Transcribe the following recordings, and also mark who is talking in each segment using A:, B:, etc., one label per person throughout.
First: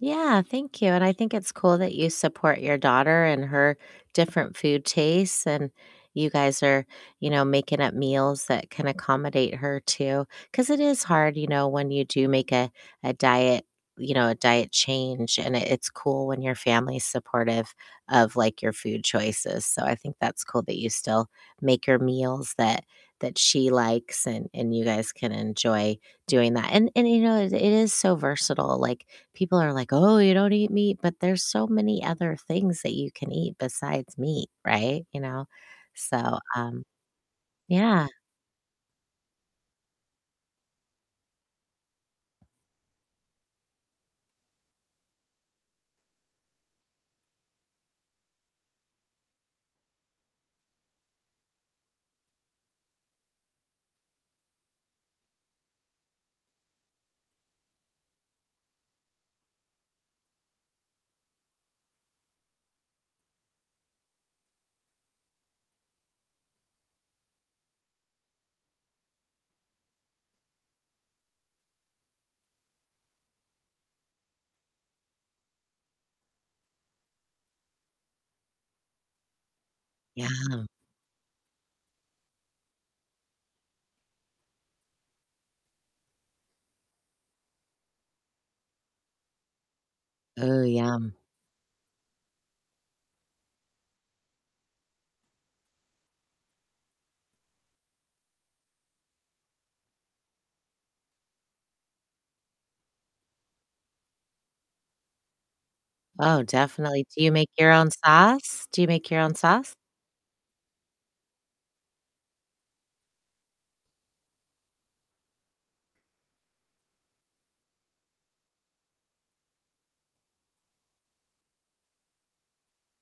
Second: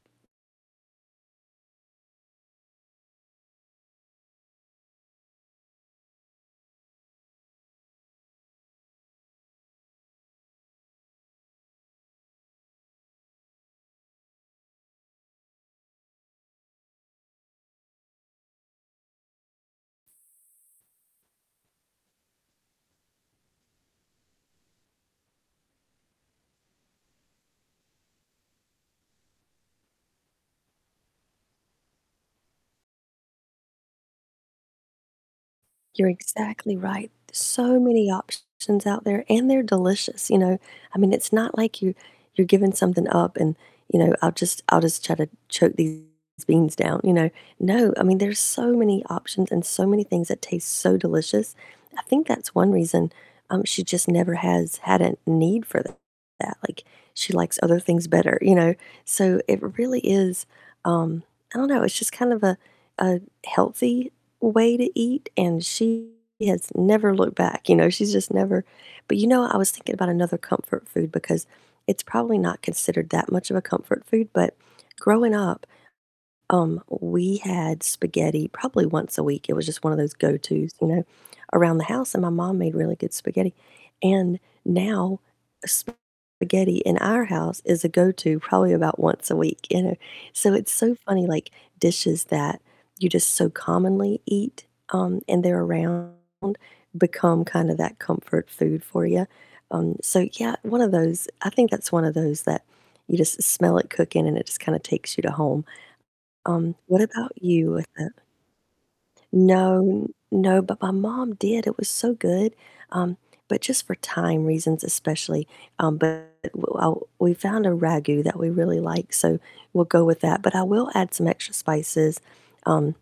A: Yeah, thank you, and I think it's cool that you support your daughter and her different food tastes, and you guys are, you know, making up meals that can accommodate her too. 'Cause it is hard, you know, when you do make a a diet you know, a diet change, and it it's cool when your family's supportive of, like, your food choices. So I think that's cool that you still make her meals that that she likes and and you guys can enjoy doing that. And and you know, it it is so versatile. Like, people are like, "Oh, you don't eat meat?" But there's so many other things that you can eat besides meat, right? You know,
B: You're
A: so,
B: exactly
A: um,
B: right. There's so
A: yeah.
B: many options out there, and they're delicious, you know? I mean, it's not like you you're giving something up and, you know, I'll just I'll just try to choke these beans down, you know? No, I mean, there's so many options and so many things that taste so delicious. I think that's one reason, um, she just never has had a need for that. Like, she likes other things better, you know? So it really is, um I don't know, it's just kind of a a healthy way to eat, and she has never looked back, you know, she's just never But you know what? I was thinking about another comfort food, because it's probably not considered that much of a comfort food, but growing up, um, w we had spaghetti probably once a week, it was just one of those
A: Yum.
B: go-to's, you know, around the house, and my mom made really good spaghetti. And now, spaghetti in our house is a go-to probably about once a week, you know? So
A: Oh,
B: it's so
A: yum.
B: funny, like, dishes that you just so commonly eat, um, and they're around become kinda that comfort food for ya. Um, so, yeah, one of those I think that's one of those that you just smell it cooking and it just kinda takes you to home.
A: Oh,
B: Um, what
A: definitely. Do
B: about
A: you make
B: you
A: your
B: with
A: own
B: it?
A: sauce? Do you make your own sauce?
B: No, no, but my mom did, it was so good. Um, but just for time reasons especially. Um, but w w well, we found a ragù that we really like, so we'll go with that. But I will add some extra spices, um,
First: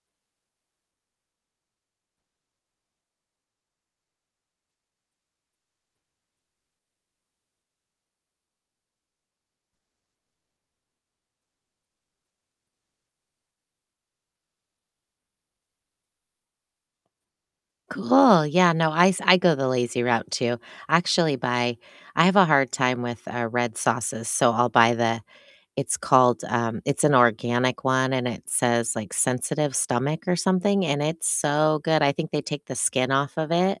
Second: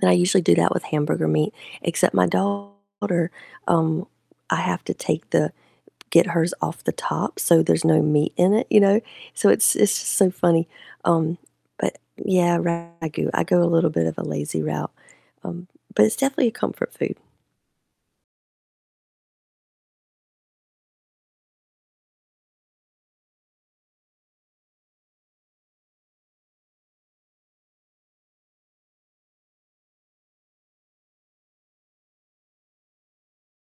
B: and I usually do that with hamburger meat, except my daughter, um, I have to take the get hers off the top so there's no meat in it, you know? So it's it's just so funny. Um, but yeah, ragù. I go a little bit of a lazy route. Um, but it's definitely a comfort food.
A: Cool. Yeah, no, I s I go the lazy route too. I actually buy I have a hard time with, uh, red sauces, so I'll buy the it's called, um it's an organic one and it says, like, sensitive stomach or something, and it's so good. I think they take the skin off of it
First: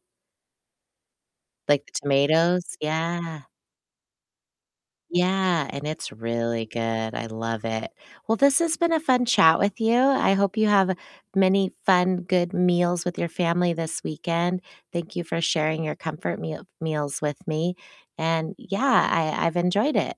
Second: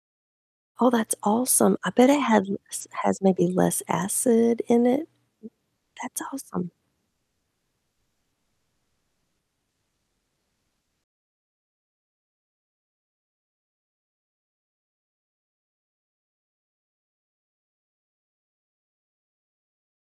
B: Oh, that's awesome.
A: like
B: I
A: the
B: bet it has
A: tomatoes.
B: less has
A: Yeah.
B: maybe less acid in it.
A: Yeah. And it's
B: That's
A: really
B: awesome.
A: good, I love it. Well, this has been a fun chat with you, I hope you have many fun, good meals with your family this weekend. Thank you for sharing your comfort me meals with me. And yeah, I I've enjoyed it.